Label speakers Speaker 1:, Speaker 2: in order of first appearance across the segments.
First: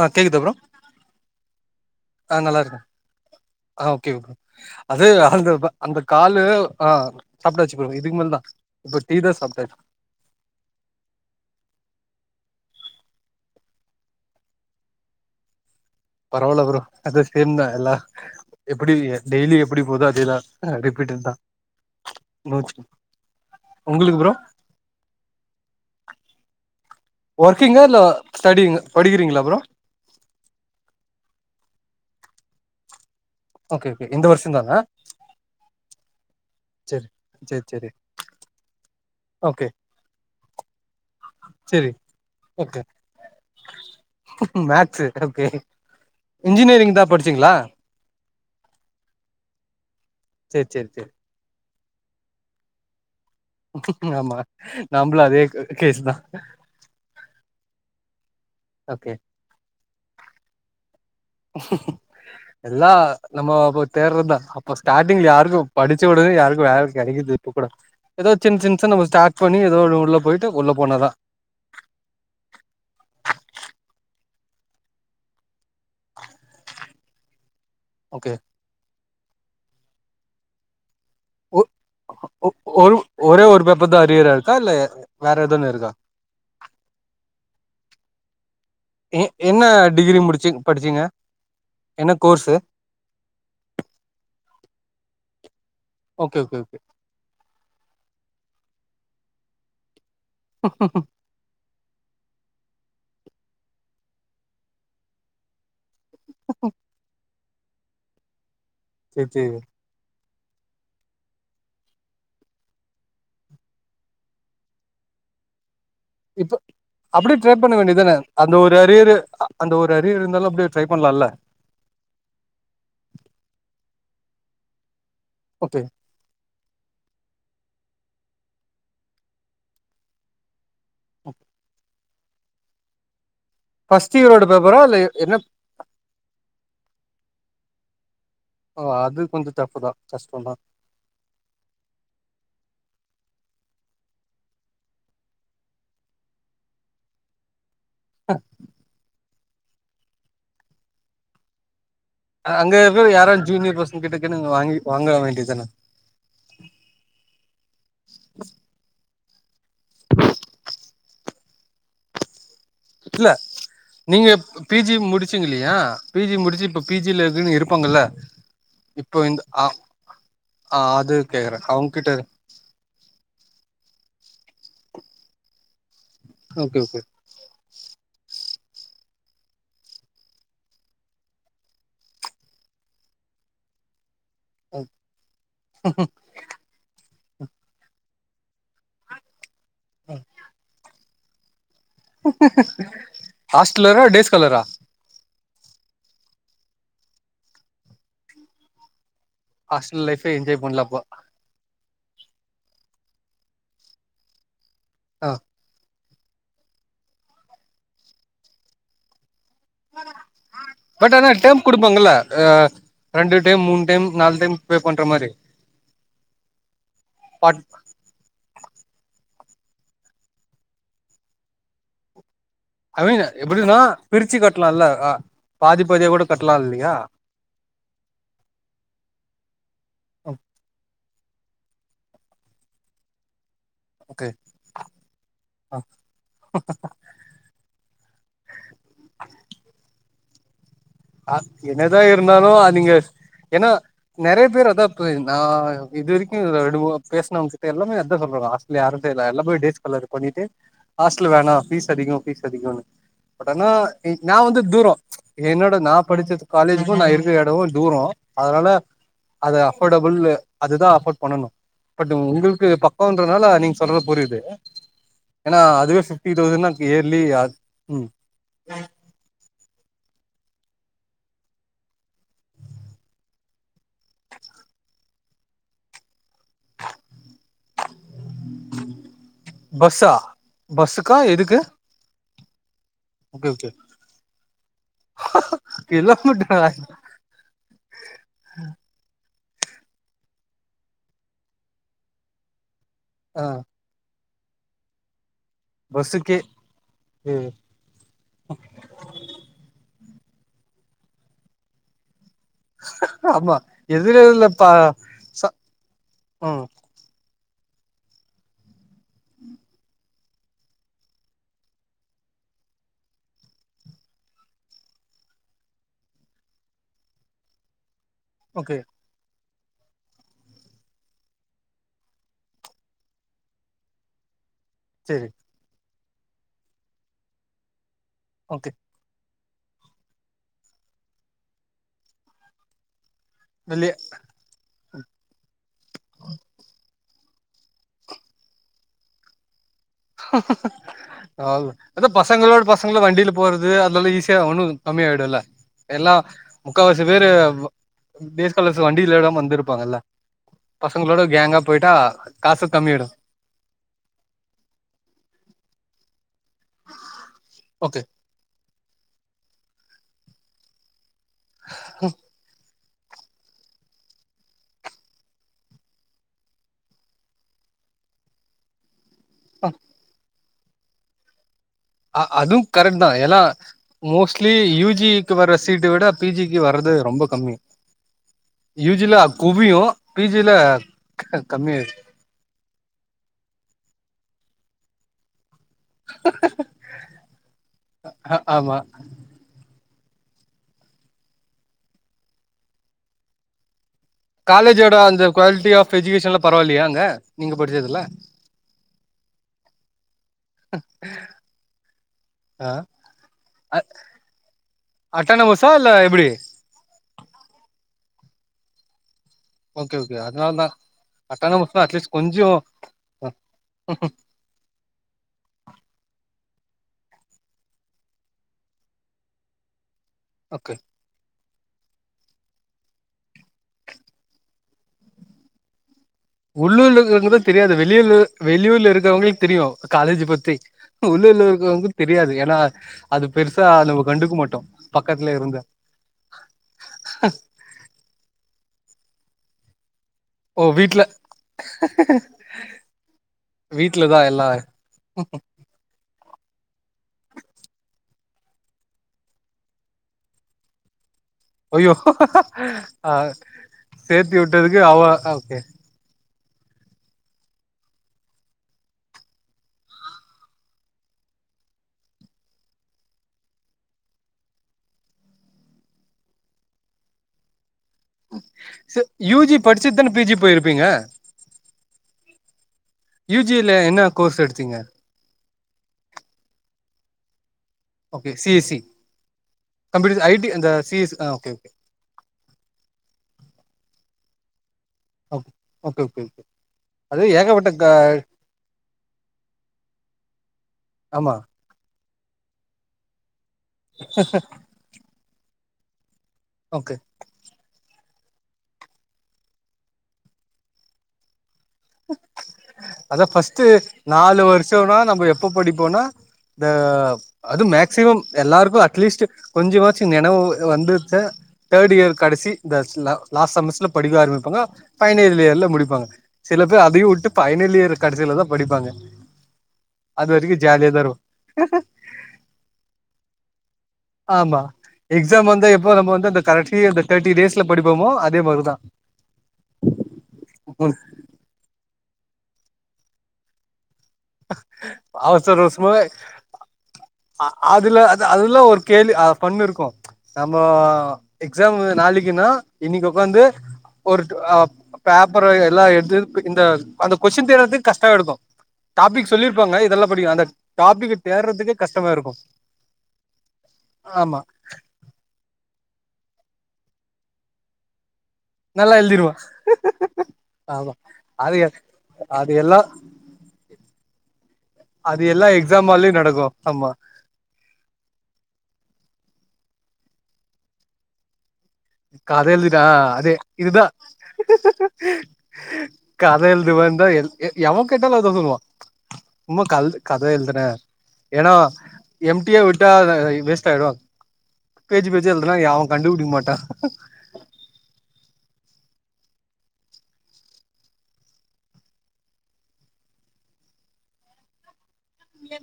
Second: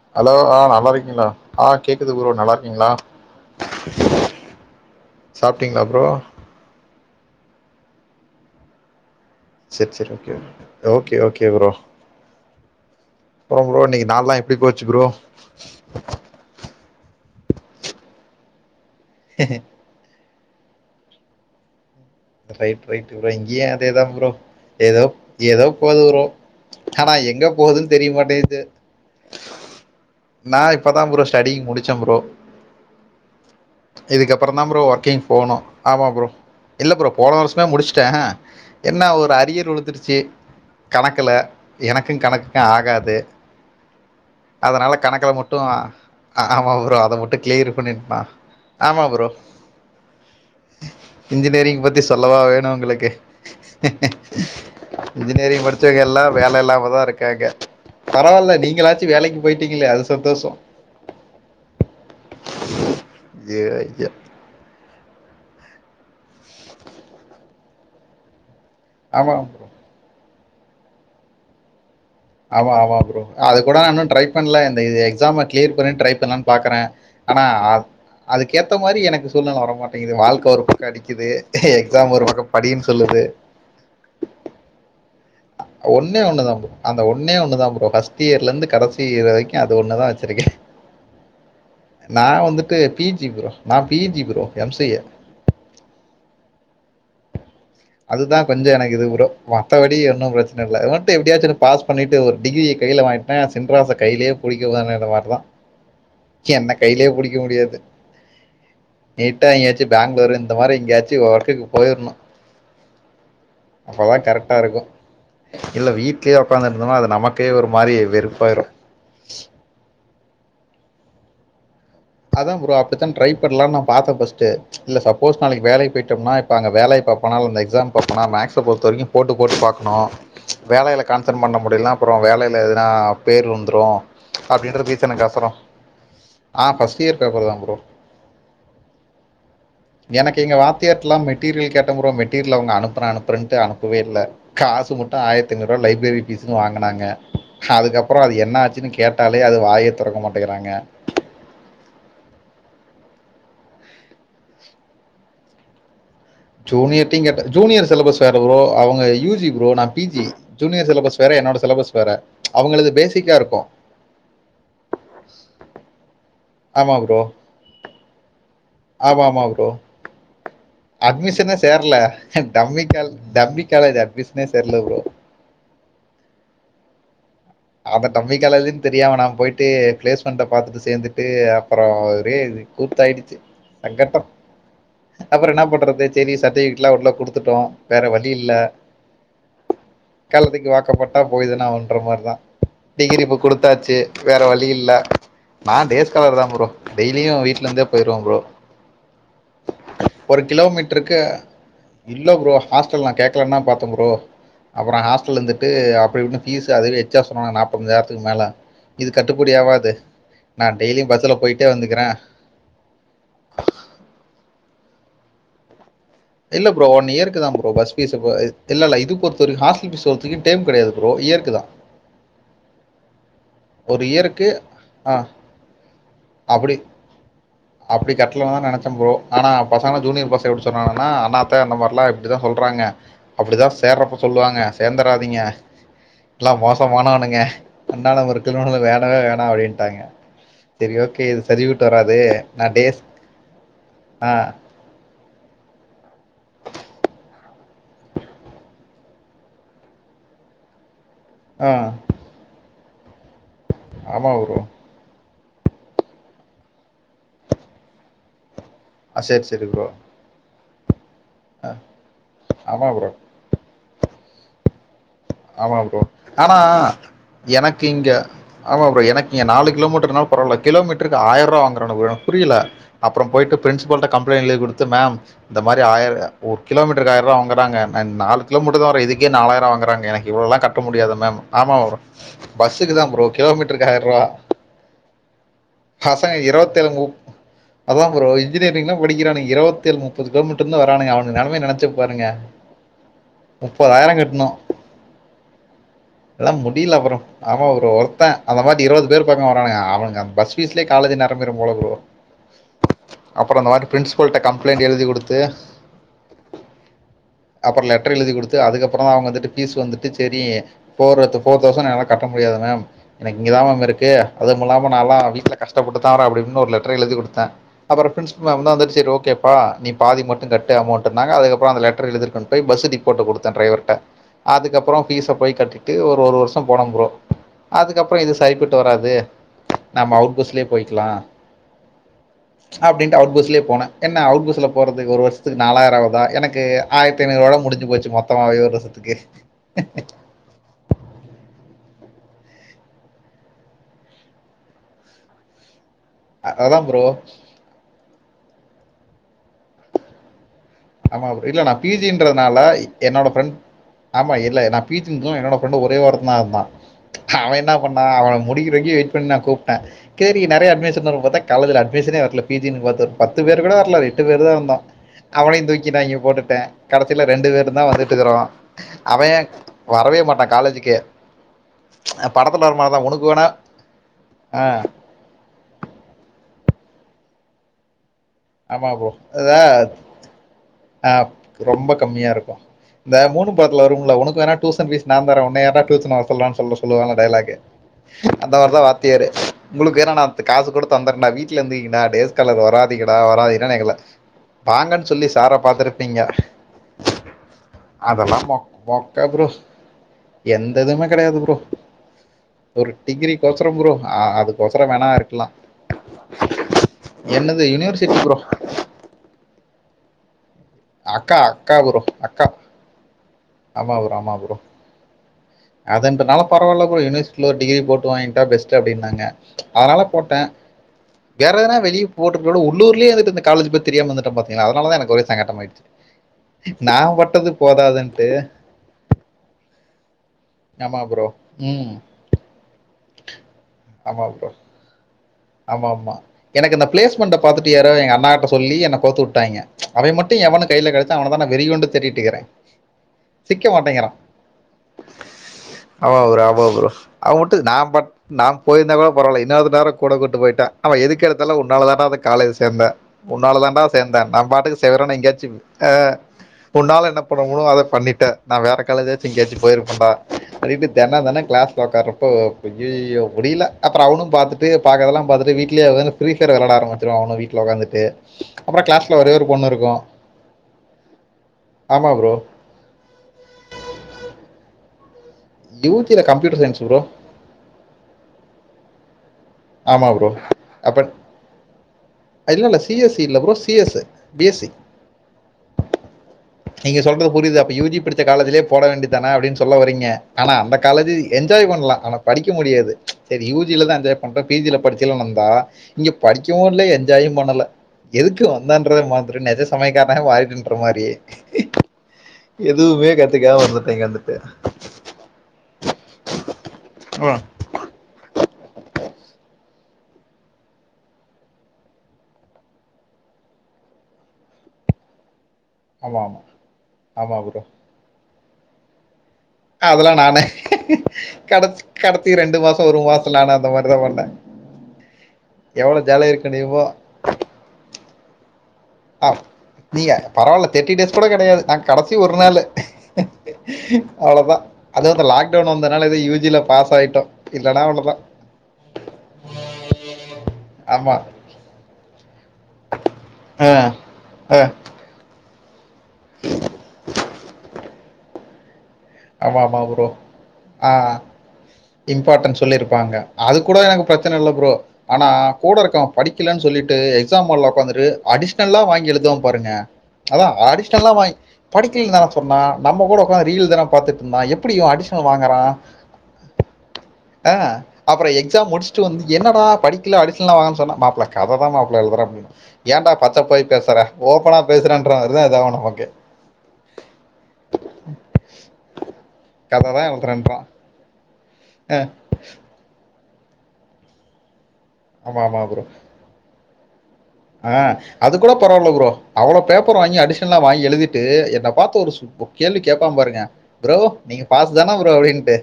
Speaker 1: ஆ
Speaker 2: hello
Speaker 1: கேக்குதா bro
Speaker 2: ஆ நல்லா இருக்கீங்களா ஆ கேக்குது ப்ரோ
Speaker 1: ஆ
Speaker 2: நல்லா
Speaker 1: நல்லாருகெ
Speaker 2: இருக்கீங்களா
Speaker 1: ஆ ஓகே ப்ரோ அது அந்த ப
Speaker 2: சாப்ட்டீங்களா
Speaker 1: அந்த
Speaker 2: ப்ரோ
Speaker 1: காலு ஆ சாப்டாச்சு புரோ இதுக் மேல்தா
Speaker 2: செர் செர் okay okay okay bro [unintelligible] bro இன்னக்கி நாள்லா எப்டி போச்சு ப்ரோ
Speaker 1: பரவல்ல ப்ரோ அது சேம் தா எல்லா எப்புடி டெய்லி எப்புடி போதோ அதேதா அ ரிப்பீட்டு தா no
Speaker 2: right
Speaker 1: change
Speaker 2: right bro இங்கேயே அதேதா ப்ரோ ஏதோ ஏதோ போது ப்ரோ ஆனா எங்க
Speaker 1: ஒர்க்கிங்கா
Speaker 2: போகுதுன்னு
Speaker 1: இல்ல
Speaker 2: தெரியமாட்டேது
Speaker 1: ஸ்டடிங் படிக்கிறீங்களா ப்ரோ
Speaker 2: நா இப்பதா ப்ரோ ஸ்டடி முடுச் ச்சுட்டே ப்ரோ
Speaker 1: ஓகே ஓகே இந்த வருஷோ
Speaker 2: இதுக்கப்பறந்தா
Speaker 1: தானா
Speaker 2: ப்ரோ ஒர்க்கிங் போனு ஆமா ப்ரோ இல்ல
Speaker 1: சேரி
Speaker 2: ப்ரோ போன வருஷமே
Speaker 1: சேரி சேரி
Speaker 2: முடிச்சுட்டே என்ன ஒரு
Speaker 1: ஓகே
Speaker 2: அரியர் உழுந்துருச்சு கணக்குல
Speaker 1: சேரி
Speaker 2: எனக்கு கணக்குக்கு
Speaker 1: ஓகே
Speaker 2: ஆகாது அதனால
Speaker 1: மேக்ஸு
Speaker 2: கணக்குல
Speaker 1: ஓகே
Speaker 2: மட்டு அ ஆமா
Speaker 1: இன்ஜினியரிங்
Speaker 2: ப்ரோ
Speaker 1: தா
Speaker 2: அத மட்டு
Speaker 1: படிச்சீங்களா
Speaker 2: க்ளியர் பண்ணிடேனா ஆமா ப்ரோ
Speaker 1: சேரி சேரி சேரி
Speaker 2: இன்ஜின் பத்தி சொல்லவா வேணு உங்குளுக்கு
Speaker 1: ஆமா நம்புளு அதே
Speaker 2: இன்ஜினியரிங் படிச்சவங்க
Speaker 1: கேஸ்தா
Speaker 2: எல்லா வேல இல்லாம தா இருக்காங்க பரவால்ல நீங்களாச்சு வேலைக்கி போயிட்டீங்ளே அது சந்தோஷோ
Speaker 1: எல்லா நம்போ
Speaker 2: ஐயோ
Speaker 1: அப்ப
Speaker 2: ஐயோ
Speaker 1: தேர்ரதா அப்ப ஸ்டாட்டிங்ல யார் [unintelligible] படிச்சவொடனே யாருக்கு வேல கெடைக்குது இப்ப குட எதோ சின் சின் ச நம்ம
Speaker 2: ஆமா
Speaker 1: ஸ்டார்ட் பண்ணி
Speaker 2: ப்ரோ
Speaker 1: எதோதோ உள்ள போய் டு உள்ள போனாதா
Speaker 2: ஆமா ஆமா ப்ரோ அது கூட நா இன்னு ட்ரை பண்ல இந்த எக்ஸாம் வச் க்ளீர் பண்ணி ட்ரை பண்லானு பாக்கறே ஆனா ஆல்
Speaker 1: ஓகே
Speaker 2: அதுக்கேத்த மாரி எனக்கு சூழ்நெல வர மாட்டெங்கிது வாழ்க்க ஒரு பக்
Speaker 1: ஒ ஒ ஒரு
Speaker 2: சொல்லுது
Speaker 1: ஒரே ஒரு பேப்பர் தா அறியறா இருக்கா இல்ல வேற எதன்னு இருக்கா
Speaker 2: ஒன்னே ஒண்ணுதா ப்ரோ அந்த ஒன்னே ஒண்ணுதா ப்ரோ கஷ்ட தேர்லந்து கடைசி
Speaker 1: எ
Speaker 2: வரைக்கு
Speaker 1: என்ன
Speaker 2: அதுவொண்ணுதா
Speaker 1: டிகிரி
Speaker 2: வச்சுருக்கே
Speaker 1: முடிச்சு படிச்சீங்க என்ன
Speaker 2: நா
Speaker 1: கோர்ஸு
Speaker 2: வந்துட்டு பி ஜி ப்ரோ நா P G M C A
Speaker 1: okay okay okay
Speaker 2: அதுதா கொஞ்சோ எனக்கு இது ப்ரோ மத்தபடி ப்ரச்சன இல்ல இத மட்டு எப்டியாச்சு பாஸ் பண்ணிட்டு ஒரு டிகிரிய கையில வாங்கிட் சிண்டராச கையிலேயே புடிக்க முடிலன்ற மாரிதா என்ன கையிலேயே புடிக்க முடியாது [unintelligible]
Speaker 1: சேரி
Speaker 2: நீட்டா
Speaker 1: சேரி
Speaker 2: எங்கயாச்சு பெங்ளூரு இந்த மாரி எங்கயாச்சு ஒர்க்கு போயிர்ணு அப்பதா கரெக்டா இருக்கும் இல்ல வீட்லயே
Speaker 1: இப்ப
Speaker 2: உட்காந்துருந்தோம்னா அது
Speaker 1: அப்டியே
Speaker 2: நமக்கே
Speaker 1: ட்ரை
Speaker 2: ஒரு
Speaker 1: பண்ண
Speaker 2: மாதிரி
Speaker 1: வேண்டியதான அந்த
Speaker 2: வெறுப்பாயிரும்.
Speaker 1: ஒரு அரியரு அந்த ஒரு அ இருந்துருந்தாலு அப்டியே ட்ரை பண்ணலால்ல
Speaker 2: அதா ப்ரோ அப்டித்தா ட்ரை பண்ணலா நா பாத்தே பஸ்ட்டு இல்ல சா போஸ் நாளைக்கு
Speaker 1: ஓகே
Speaker 2: வேலைக்கு போயிட்டோம்னா இப்ப அங்க வேலைய பாப்பனாலு இந்த எக்ஸாம் ஓப்பனா மேக்ச பொறுத்த வரைக்கோ போட்டு போட்டு பாக்கணோ வேலையில கான்சன்ட் பண்ண முடியலானாப் அப்ரோ வேலைல எதுனா பேர் வந்துரோ
Speaker 1: ஃபர்ஸ்ட் இயரோட பேப்பரா
Speaker 2: அப்படின்ற
Speaker 1: இல்ல
Speaker 2: ரீசனுக்க
Speaker 1: என்ன
Speaker 2: ஓசரோ ஆ பஸ்ட் இதே பேப்பர் தா ப்ரோ
Speaker 1: அது கொஞ்சம் டஃப் தான்
Speaker 2: எனக்கு
Speaker 1: கஷ்டம் தான்
Speaker 2: எங்க வாத்தியார்டலா மெட்டீரியல் கேட்டே ப்ரோ மெட்டீரியல் அவுங்க அனுப்புனா அனுப் பிரண்ட்டு அனுப்பவேயில்ல காசு மட்டோ ஆயிரத்தி ஐநூருபா லைப்ரரி பீஸ்ன்னு வாங்கினாங்க அதுக்கப்புறோ அது என்னாச்சுனு கேட்டால் அது வாய தொறக்க மாட்டேங்கிறாங்க
Speaker 1: அங்க இருக்க யாராது ஜூனியர் பசங்கிட்ட கேட்டுவாங்கி வாங்க வேண்டியதுதானே
Speaker 2: ஜூனியர்டையு கேட்ட ஜூனியர் சிலபஸ் வேற ப்ரோ அவங்க யூ ஜி ஜி ப்ரோ நா பி ஜி ஜூனியர் சிலபஸ் வேற என்னோட சிலபஸ் வேற அவங்களது
Speaker 1: இல்ல
Speaker 2: பேசிக்கா இருக்கும்
Speaker 1: நீங்க பி ஜி முடிச்சிங்கல்லையா பி ஜி முடிச்சு இப்ப
Speaker 2: ஆமா
Speaker 1: பி
Speaker 2: ப்ரோ
Speaker 1: ஜில இருக்குன்னு இருப்பாங்கல்ல இப்போ
Speaker 2: ஆமா
Speaker 1: இந்த
Speaker 2: ஆமா
Speaker 1: ஆ
Speaker 2: ப்ரோ
Speaker 1: ஆ அது
Speaker 2: அட்மிஷனே
Speaker 1: கேக்குறே
Speaker 2: சேரல
Speaker 1: அவங்ககிட்ட
Speaker 2: டம்மி காலேஜ் டம்மி காலேஜ் அ அட்மிஷன் னே சரில ப்ரோ
Speaker 1: ஓகே ஓகே
Speaker 2: அத டம்மி காலேஜ்னு தெரியாம நா போயிட்டு பிளேஸ்மெண்ட பாத்துட்டு சேர்ந்துட்டு அப்றோ ஒரே கூத்தாயிடுச்சு சங்கட்டம் அப்புறோ என்ன பண்றது சரி சர்டிஃபிகேட்லா உள்ள குடுத்துட்டோ வேற வழ் இல்ல கலதைக்கு வாக்கப்பட் டா போய்தான ஆவனோ வர மாரிதா டிகிரி இப்ப குடுத்தாச்சு
Speaker 1: ஹாஸ்டலரா
Speaker 2: வேற
Speaker 1: டேஸ்காலரா
Speaker 2: வழி இல்ல நா டேஸ் காலர் தா ஃப்ரோ டெய்லியு வீட்டு்ல இருந்தே போயிருவே ஃப்ரோ
Speaker 1: ஹாஸ்டல் லைஃப என்ஜாய் பண்லப்பா
Speaker 2: இல்ல ப்ரோ ஹாஸ்டல் நா கேக்கலான்னு தா பாத்த ஃப்ரோ அப்புறோ
Speaker 1: ஆ
Speaker 2: ஹாஸ்டல இருந்துட்டு இப்ப இன்னோ ஃபீஸு அதுவே த்யா சொன்னாங்க நாப்பத்தஞ்சாயிரத்துக்கு மேல இது கட்
Speaker 1: பட் ஆனா டேம்
Speaker 2: போயிட்டே வந்துக்கிற
Speaker 1: குடுப்பாங்க ரெண்டு டேம் மூணு டேம் நாலு டேம் பே பண்ற மாரி
Speaker 2: இல்ல ஃப்ரோ ஒன் இயர்க்கு தா
Speaker 1: பட்
Speaker 2: ஃப்ரோ பஸ் பீஸ் போஇ இல்ல இல்ல இது பொத்தவரைக் ஹாஸ்டல் பீஸ் போரத்துக்கும் டேம் கிடையாது ஃப்ரோ இயற்கு தா
Speaker 1: அவினு எப்படின்னா
Speaker 2: ஒரு
Speaker 1: பிரிச்சு கட்டலல்ல அ பாதி பாதியா கூட கட்டலா
Speaker 2: அப்படி
Speaker 1: இல்லையா
Speaker 2: அப்படி கட்டலா தான் நினைச்ச ஃப்ரோ ஆனா பசங்கள ஜூனியர் பசங்க எப்படி சொன்னா ஆ அண்ணாத்த அந்த மாதிரிலா இப்படிதா சொல்றாங்க அப்படிதா சேர்றப்ப
Speaker 1: ஓகே ஆ
Speaker 2: சொல்லுவாங்க சேர்ந்துராதிங்க எல்லாம் மோசமானவானுங்க ஒன்ன நம்பர் கிரிமினல்லுக வேண்டவே வேண்டா அப்படின்ட்டாங்க சரி ஓகே இது சரிப்பட்டு
Speaker 1: என்னதா
Speaker 2: வராது.
Speaker 1: இருந்தாலும்
Speaker 2: நான்
Speaker 1: நீங்க
Speaker 2: டேஸ்
Speaker 1: ஏன்னா
Speaker 2: ஆ,
Speaker 1: நிறைய பேர் அதான் நா இது வரைக் ரெண்டு மூ பேசனவங்கிட்ட எல்லாமே அத சொல்றாங்க ஹஸ்டல்ல யாரு இல்ல எல்லா போய் டேஸ் காலர் பண்ணிட்டு ஹாஸ்டல் வேணா
Speaker 2: ஆ.
Speaker 1: ஃபீஸ் அதிக பீஸ் அதிகனு உடனா
Speaker 2: ஆமா
Speaker 1: நா
Speaker 2: ப்ரோ.
Speaker 1: வந்து தூரம் ஏனோடம் நா படிச்சது காலேஜுக்கும் நா இருக்கிற இடமு தூர அதனால
Speaker 2: ஆ சரி,
Speaker 1: அது
Speaker 2: சரி ப்ரோ.
Speaker 1: அஃபர்டபுள் அதுதா அப்ட் பண்ணணு பட் உங்களுக்கு
Speaker 2: ஆமா ப்ரோ.
Speaker 1: பக்கம்றனால நீங் சொல்றது புரிது
Speaker 2: ஆமா ஃப்ரோ ஆனா எனக்கு
Speaker 1: ம்
Speaker 2: இங்க ஆமா ஃப்ரோ எனக்கு இங்க நாலு கிலோமீட்டர் நா பரவால்ல கிலோமீட்டருக்கு ஆயர் ரூவா வாங்குற [unintelligible] புரியல அப்புறோம் போயிட்டு பிரின்சிபல்ட்ட கம்ப்ளெய்ன்ட் எழுதிக்கொடுத்து மாம் இந்த மாரி ஆயர் ஒரு கிலோமீட்டருக்கு ஆயர் ரூவா வ ங்குறாங்க நா நாலு கிலோமீட்டர் தா வரும் இதுக்கே நாலாயிரம் வாங்குறாங்க
Speaker 1: பஸ்ஸா
Speaker 2: எனக் இவ்வளவுல்லாம் கட்ட முடியாது
Speaker 1: பஸ்ஸுக்கா
Speaker 2: மேம்
Speaker 1: எதுக்கு
Speaker 2: ஆமா வரும் பஸ் பஸ்ஸுக்கு தா ப்ரோ
Speaker 1: ஓகே ஓகே
Speaker 2: கிலோமீட்டருக்கு ஆயிர ரூவா. பசங்க
Speaker 1: கிலோமீட்டர்
Speaker 2: இருவத்த ஏழு முப் அதான் ப்ரோ இன்ஜினியரிங்லா படிக்கிறானுங் இருவத்தேழு முப்பது கிலோமீட்டர் இருந்து வரானுங்க அவனுங்க நெலமைய நெனைச்சு பாருங்க
Speaker 1: ஆ
Speaker 2: முப்பதாயிரம் கட் ணோ
Speaker 1: பஸ்ஸுக்கே
Speaker 2: அதல்லா முடியல ப்ரோ
Speaker 1: ம்
Speaker 2: அவ ஒருத்த அந்த மாதிரி இருபது பேர் பக்கோ வர்றானுவ அவனுக் ஆ பஸ் ஃபீஸ்லயே காலேஜ் நடந்துரும் போல ப்ரோ
Speaker 1: ஆமா
Speaker 2: அப்புறம் அந்த மாரி
Speaker 1: எதுல
Speaker 2: பிரின்சிபல்ட்ட
Speaker 1: என்னப்பா
Speaker 2: கம்ப்ளைண்ட் எழுதி குடுத்து,
Speaker 1: ச ஹ்ம்
Speaker 2: அப்புறோ லெட்டர் எழுதி கொடுத்து அதுக்கப்புறம் அவங்க வந்துட்டு ஃபீஸ் வந்துட் சே சேரி போர் போர் தௌசண்ட் என்னால கட்ட முடியாது மேம் எனக்கு இங்கதா மேம் இருக்கு அதுவும் இல்லாம நான் வீட்ல கஷ்டப்பட்டு தான் வறேன் அப்படின்னு ஒரு லெட்டர் எழுதி கொடுத்தே அப்றோ ப்ரின்சிபல் மேம் தா
Speaker 1: ஓகே
Speaker 2: வந்துச் சரி ஓகே ப்பா நீ பாதி மட்டும் கட்டு அமௌண்ட்டுன்னாங்க அதுக்கப்புறம் அந்த லெட்டர எழுதி [unintelligible] பஸ் ரிப்போர்ட்ட குடுத்தே டிரைவர்ட்ட அதுக்குப்பற அப்புறோ
Speaker 1: சேரி
Speaker 2: ஃபீசப் போய் கட்டி ஒரு ஒரு வருஷம் போனோ ப்ரோ அதுக்கப் ப்புறோ இது
Speaker 1: ஓகே
Speaker 2: சரிப்பட்டு வராது நம் அவுட் பஸ்லேயே போயிக்கலா அப்டின்னு அவுட்பஸ்லய போனே
Speaker 1: வெளிய
Speaker 2: என்ன அவுட் பஸ்ல போறதுக்கு ஒரு வருஷத்துக்கு நாலாயிரம் ஆகுதா எனக்கு ஆயிரத்தி ஐநூறு ரூபால முடிஞ்சு போச்சு மொத்தமாவே ஒரு வருஷத்துக்கு
Speaker 1: அதாது அதப் பசங்களோட பசங்க வண்டியிலப் போறது அதெல்லா ஈஸியா ஒன்னு கம்மி ஆயிடும்ல எல்லா
Speaker 2: அதான் ப்ரோ
Speaker 1: முக்காவாசி பேரு டே ஸ்காலர்ஸு வண்டியில தா வந்திருப்பாங்கல்ல பசங்களோட
Speaker 2: ஆமா ப்ரோ இல்ல
Speaker 1: கேங்கா
Speaker 2: நான் பீ
Speaker 1: போயிட்டா
Speaker 2: ஜி ன்றதுனால
Speaker 1: காசு
Speaker 2: இ
Speaker 1: கம்மியாயிடு
Speaker 2: என்னோட ஃபிரெண்ட் ஆமா இல்ல நா பீ ஜி ங்கும்போ என்னோட ஃப்ரெண்ட் ஒரே வாரத் நான் தா அவ என்னா
Speaker 1: ஓகே
Speaker 2: பண்ணா அவன் முடிக்கப் ங்கேயே வெயிட் பண்ணா கூப்பிட்ட. கேறி நெறைய அட்மிஷன் வரு பாத்தா காலேஜுல அட்மிஷனே வர்ல பி ஜீ ன் [unintelligible] ஒரு பத்து பேர் கூட வரல எட்டு பேர் தா இருந்தோ அவனயுந் தூக் நான் இங்க போட்டுட்டேன் கடைசியில ரெண்டு பேருந்தா வந்துட்டுருக்கிறோ அவயே வரவே மாட்டான் காலேஜுக்கே
Speaker 1: அ அதுவு கரெக்ட் தா எல்லா மோஸ்ட்லி
Speaker 2: ஆ
Speaker 1: யூ ஜி க்கு வர்ற சீட்டு விட பி ஜி க்கு வர்ற து ரொம்ப கம்மி
Speaker 2: ஆமா
Speaker 1: யூ
Speaker 2: ப்ரோ
Speaker 1: ஜில
Speaker 2: அத
Speaker 1: குவியு பி ஜில
Speaker 2: ஆஹ் ரொம்ப
Speaker 1: கம்மியாயிரு
Speaker 2: கம்மியா இருக்கு இந்த மூணு படத்துல ரூம்ல உனக் வேனா டியூஷன் பீஸ் நா தரே உன்ன யார் [unintelligible] டியூஷன் வர சொல்றா சொல்ல சொல்லுவால ஒரு டயலாக்கு அந்த மாரி
Speaker 1: ஆமா
Speaker 2: தா வாத்தியாரு உங்களுக்கு வேனா நா காசு கூட தந்தறே நா வீட்டுல இருந்தீங்கன்னா டேஸ் காலர் வராதீங்க [unintelligible]
Speaker 1: காலேஜோட
Speaker 2: வாங்கன்னு
Speaker 1: அந்த
Speaker 2: சொல்லி சாரை
Speaker 1: குவாலிட்டி ஆஃப்
Speaker 2: பாத்துருப்பீங்க
Speaker 1: எஜுகேஷன்லா பரவாயில்லையா அங்க நீங்க படிச்சதுல
Speaker 2: அதெல்லா மொக் மொக்க ப்ரோ எந்ததுமே கிடையாது ப்ரோ
Speaker 1: ஆ
Speaker 2: ஒரு டிகிரிக்கு கொசரம்
Speaker 1: அ-
Speaker 2: ப்ரோ ஆ அதுக்கு கொசரம் வேணா இருக்கலா
Speaker 1: அட்டானமஸா இல்ல எப்டி
Speaker 2: என்னது யூனிவர்சி ப்ரோ
Speaker 1: ஓகே ஓகே அதனால தா
Speaker 2: அக்கா அக்கா
Speaker 1: அட்டானமஸ்னா
Speaker 2: ப்ரோ
Speaker 1: அட்லீஸ்ட்
Speaker 2: அக்கா
Speaker 1: கொஞ்சோ
Speaker 2: ஆமா பரோ ஆமா ப்ரோ அதன்றனால பரவால கூட யூனிவர்சிட்டில ஒரு டிகிரி போட்டு வாங்கிட்டா பெஸ்ட் அப்டின்னாங்க அதனால போட்டே
Speaker 1: ஓகே
Speaker 2: வேற எதனா வெளிய போட்டுட்டு கூட உள்ளூர்லயே வந்துட்டு இந்த காலேஜ் பேர் தெரியாம வந்துட்டே பாத்தீங்களா அதனால தான் எனக்கு ஒரே சங்கடம் ஆயிடுச்சு
Speaker 1: உள்ளூர்ல இருக்கவுதா தெரியாது வெளியூ வெளியூர்ல இருக்கிறவங்களுக்கு தெரியும் காலேஜு பத்தி
Speaker 2: ஆமா ப்ரோ.
Speaker 1: உள்ளூர்ல இருக்கவுக்கு
Speaker 2: ம்.
Speaker 1: தெரியாது ஏன்னா அது பெருசா நம்ம கண்டுக்க மாட்டோம் பக்கத்
Speaker 2: ஆமா ஆம்மா எனக்கு இந்த பிளேஸ்மெண்ட பாத்துட்டு யாரோ எங்க அண்ணா கிட்ட சொல்லி என்ன கோத்து உட்டாங்ய அவேன் மட்டும்
Speaker 1: ஓ
Speaker 2: எவனு கையில
Speaker 1: வீட்ல
Speaker 2: கிடைச்சா அவனை தான் வெறி கொண்டு தேடிடுக்கிறேன் சிக்க மாட்டேங்கிறான்
Speaker 1: வீட்லதா எல்லா
Speaker 2: ஆமா ப்ரோ ஆமா ப்ரோ அவன் வுட்டு நான் பட் நான் போயிருந்தா கூட பரவால இன்னொருத்தன வேற கூட கூட்டு போயிட்டே அவன் எதுக்கெடுத் மொதல்ல உன்னால
Speaker 1: ஐயோ
Speaker 2: தான்டா அந்த காலேஜ் சேந்தேன்
Speaker 1: ஆ
Speaker 2: உன்னால தான்டா சேந்தேன்
Speaker 1: சேத்தி
Speaker 2: நம்ம
Speaker 1: விட்டதுக்கு
Speaker 2: பாட்டுக்கு
Speaker 1: அவ
Speaker 2: செவறேன்னு எங்கேயாச்சும்
Speaker 1: ஓகே
Speaker 2: அ உன்னால என்ன பண்ண [unintelligible] அத பண்ணிட்டே நான் வேற காலேஜாச்சும் எங்கேயாச்சும் போயிருப்பேன்டா [unintelligible] தினொ தினொ கிளாஸில உடக்காறப்போ பொய்யய்யோ முடியல அப்புறம் அவனும் பாத்துட்டு [unintelligible] பாக்கரதெல்லாம் பாத்துட்டு வீட்டிலேயே அதாங்க ப்ரீ ஃபயர் விளையாட ஆரமிச்சுருவான் அவனும் வீட்ல உகாந்துட்டு
Speaker 1: சேர் யூஜி படிச்சட்டுதானே பிஜி போயிருப்பீங்க
Speaker 2: ஆமா ப்ரோ
Speaker 1: யூஜியில என்ன கோர்ஸ் எடுத்தீங்க
Speaker 2: யூஜீ ல computer science bro
Speaker 1: S E S C
Speaker 2: ஆமா
Speaker 1: கம்ப்யூட்டர்
Speaker 2: ப்ரோ
Speaker 1: ஐ டி அந்த சி
Speaker 2: அப்பன்
Speaker 1: எஸ் ஆ ஓகே ஓகே
Speaker 2: இல்ல இல்ல சி எஸ் சி இல்ல ப்ரோ சி எஸ்ஷ B S E
Speaker 1: okay okay okay okay
Speaker 2: நீங்க
Speaker 1: அது
Speaker 2: சொல்றது புரியுது
Speaker 1: ஏகப்பட்ட
Speaker 2: அப்ப
Speaker 1: க
Speaker 2: யூஜி படிச்ச காலேஜலயே போட வேண்டிதானே அப்படின்னு சொல்ல வரீங்க ஆனா அந்த காலேஜ்
Speaker 1: ஆமா
Speaker 2: என்ஜாய் பண்ணலாம் ஆனா படிக்க முடியாது செரி யூ ஜில தான் என்ஜாப் நம்பா பி ஜில படிச்சல வந்தா இங்கப் படிக்கவும் இல்ல
Speaker 1: ஓகே
Speaker 2: என்ஜாயும் பண்ணல எதுக்கு வந்தன்றதே மறந்துட்டு மாரி நிஜ சமயக்காராக மாரின்ற மாரி
Speaker 1: அத பஸ்ட்ட்
Speaker 2: வந்துட்டேங்க வந்துட்டு
Speaker 1: நாலு வருஷம்னா நம்ம எப்ப படிப்போம்னா இந்த
Speaker 2: ஆமா
Speaker 1: அது மேக்சிமம் எல்லாருக்கும் அட்லீஸ்ட் கொஞ்சமாச்சும் நினைவு வந்துருச்ச தேர்ட் இயர் கடைசி இந்த லாஸ்ட் செமஸ்டர்ல படிக்க ஆரம்பிப்பாங்க பைனல் இயர்ல முடிப்பாங்க.
Speaker 2: ஆமா
Speaker 1: சில பேர் அதையும் உட்டு
Speaker 2: ஆமா ப்ரோ
Speaker 1: பைனல் இயர் கடைசில தான் படிப்பாங்க.
Speaker 2: அதெல்லாம்
Speaker 1: அது
Speaker 2: நானே
Speaker 1: வரைக்கு ஜாலியா தா இருக்கு
Speaker 2: கட கடச்சி ரெண்டு மாசம் ஒரு மாசம் நான அந்த மாரி
Speaker 1: ஆமா எக்ஸாம் வந்து எப்போ
Speaker 2: எவ்வளவு
Speaker 1: நம்ம
Speaker 2: ஜாலியா
Speaker 1: வந்து
Speaker 2: இருக்க
Speaker 1: கடைசி
Speaker 2: முடியுமோ
Speaker 1: தேர்டி டேஸ்ல படிப்போமோ அதே மாதிரிதான்.
Speaker 2: ஆ நீங்க பரவால்ல தேர்ட்டி டேஸ் கூட கிடையாது நா கடைசி ஒரு நாள்.
Speaker 1: அவசர அவசரமா
Speaker 2: யுஜில பாஸ் ஆயிட்டோம். இல்லன்னா
Speaker 1: அதுல அ
Speaker 2: அவ்வளோதான்.
Speaker 1: அதுலாம் ஒரு கேள்வி ஃபண் இருக்கோம் நம்ம
Speaker 2: ஆமா.
Speaker 1: எக்ஸாம் நாளைக்குன்னா இன்னைக்கு உட்கார்ந்து
Speaker 2: ஆ,
Speaker 1: ஒரு
Speaker 2: ஆ.
Speaker 1: [unintelligible] அப்றோ எல்லாம் எ [unintelligible] இந்த அந்த கொஸ்டின் தேர்றதுக்கு கஷ்ட [unintelligible]
Speaker 2: ஆமா ஆமா ப்ரோ
Speaker 1: டாபிக்
Speaker 2: ஆஹ்
Speaker 1: தேடுறதுக்கே கஷ்டமா இருக்கு
Speaker 2: இம்பார்டன் சொல்லிருப்பாங்க அது கூட எனக்கு பிரச்சனை
Speaker 1: ஆமா
Speaker 2: இல்ல ப்ரோ ஆனா கூட இருக்கவன் படிக்கலன்னு சொல்லிட்டு எக்ஸாம் ஹால்ல உட்காந்துட்டு அடிஷ்னல்லா
Speaker 1: நல்லா
Speaker 2: வாங்கி
Speaker 1: எழுதிருவா
Speaker 2: எழுதுவான் பாருங்க அதான்
Speaker 1: ஆமா
Speaker 2: அடிஷ்னல் வாங்கி
Speaker 1: அது
Speaker 2: படிக்கலனு தான
Speaker 1: அது
Speaker 2: சொன்னா
Speaker 1: எல்லா
Speaker 2: நம்ம கூட உட்கார்ந்து ரீல் தான ப [unintelligible] எப்புடி இவன்
Speaker 1: அது
Speaker 2: அடிஷ்னல்
Speaker 1: எல்லா
Speaker 2: வாங்கறான்
Speaker 1: எக்ஸாம் ஹால்லயு நடக்கு ஆமா
Speaker 2: ஹ அப்புறம் எக்ஸாம் முடிச்சுட்டு வந்து என்னடா டா படிக்கல அடிஷ்னல்லா வாங்குனன்னு சொன்னா மாப்ள கத
Speaker 1: கத எழுதுடா அது
Speaker 2: போய்
Speaker 1: இதுதான்
Speaker 2: பேசுற ஓப்பனா பேசுறேன்ற மாதிரி தான் இதாகும் நமக்கு
Speaker 1: கத எழுதுவந்தான் எவன் கேட்டாலும் அததான் சொல்லுவான். சும்மா கல்
Speaker 2: கதை தான்
Speaker 1: கத
Speaker 2: எழுதுறேன்றான்
Speaker 1: எழுதுனே. ஏன்னா
Speaker 2: ஆ,
Speaker 1: எம்டியா விட்டா அ வேஸ்ட் ஆய்ரும் பேச்சு பேச்சு எழுதுனா எவ கண்டுபிடிக்கமாட்டா.
Speaker 2: ஆஹ் அது கூட பரவால்ல ப்ரோ அவ்ளோ பேப்பர வாங்கி அடிஷ்னலா வாங்கி எழுதிட்டு என்ன பாத்து ஒரு சூப்பர் கேள்வி கேப்பான் பாருங்க ப்ரோ நீங்க பாசு தான ப்ரோ ரோ அப்டின்ட்டு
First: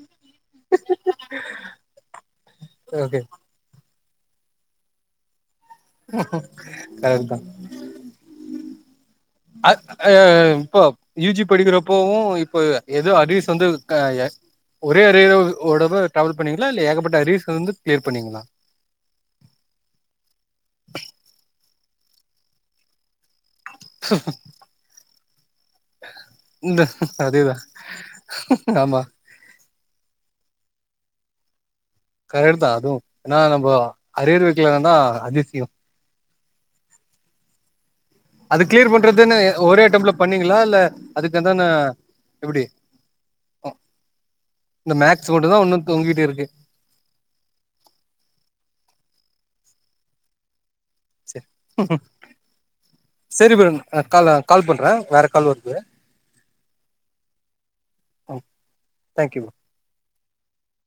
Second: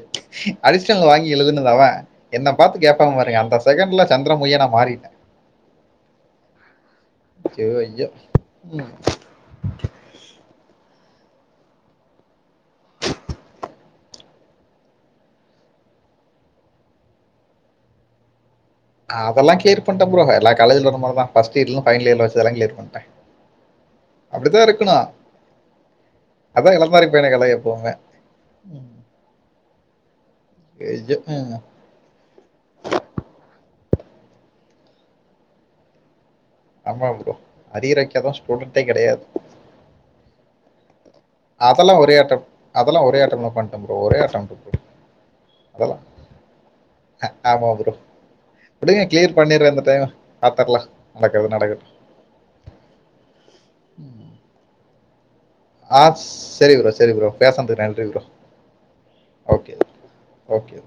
Speaker 2: அடிஷ்னல் வாங்கி எழுதுனது அவன் என்ன பாத்து கேப்பா
Speaker 1: ஓகே
Speaker 2: பாருங்க அந்த செகண்ட்ல சந்திர முகியா நா மாறிட்டேன்.
Speaker 1: கரெக்ட் தான்.
Speaker 2: உம்.
Speaker 1: அ அ இப்போ யூ ஜி படிக்கிறப்போவு இப்ப எதோ அரியர்ஸ் வந்து ஆஹ் எ ஒரே அரியரோ ஒரு தடவ டிராவல் பண்ணீங்ளா இல்ல ஏகப்பட்ட அரியர்ஸ்ல இருந்து கிளியர் பண்ணீங்ளா
Speaker 2: அதெல்லா கிளியர் பண்டே ப்ரோ எல்லா காலேஜ்லியு சொன்ன மாரிதா பர்ஸ்ட் இயர்லியு பைனல் இயர்லியு வச்சதெல்லாம் கிளியர் பண்ணிட்டே அப்டித்தா இருக்கணு அதா
Speaker 1: இந்த
Speaker 2: இளந்தாரி பையனுக்கழகு
Speaker 1: அதேதா
Speaker 2: எப்பவும்மே
Speaker 1: ஆமா
Speaker 2: அய்யோ ஆஹ்
Speaker 1: கரெட்தா அதுவு நா நம்போ அரியர் வக்லனாதா அதிசியோ
Speaker 2: ஆமா ப்ரோ அரியர் வக்
Speaker 1: அது கிளியர் பண்றதுன்னு ஒரே அட்டம்ட்ல பண்ணீங்களா இல்ல அதுக்கு எதான
Speaker 2: அதெல்லா ஒரே அட்டம்ட்
Speaker 1: எப்டி
Speaker 2: அதெல்லா ஒரே அட்டம்ட்ல பண்ட ப்ரோ ஒரே அட்டெம்ட் ப்ரோ
Speaker 1: இந்த மேக்ஸ் மட்டுந்தா உன்னு
Speaker 2: அதெல்லா
Speaker 1: தொங்கிட்டு இருக்கு
Speaker 2: ஆமா ப்ரோ இதையு கிளியர் பண்ணிட்ரேன்னு டுங்க பாத்தர்லா
Speaker 1: சரி சரி ப்ரோ நா கால்ல கால் பண்ற வேற கால் வருது
Speaker 2: ஆஹ் சரி ப்ரோ சரி ப்ரோ பேசனதுக் நன்றி ப்ரோ
Speaker 1: தேங்க்யூ
Speaker 2: ஓகே ஓக்கே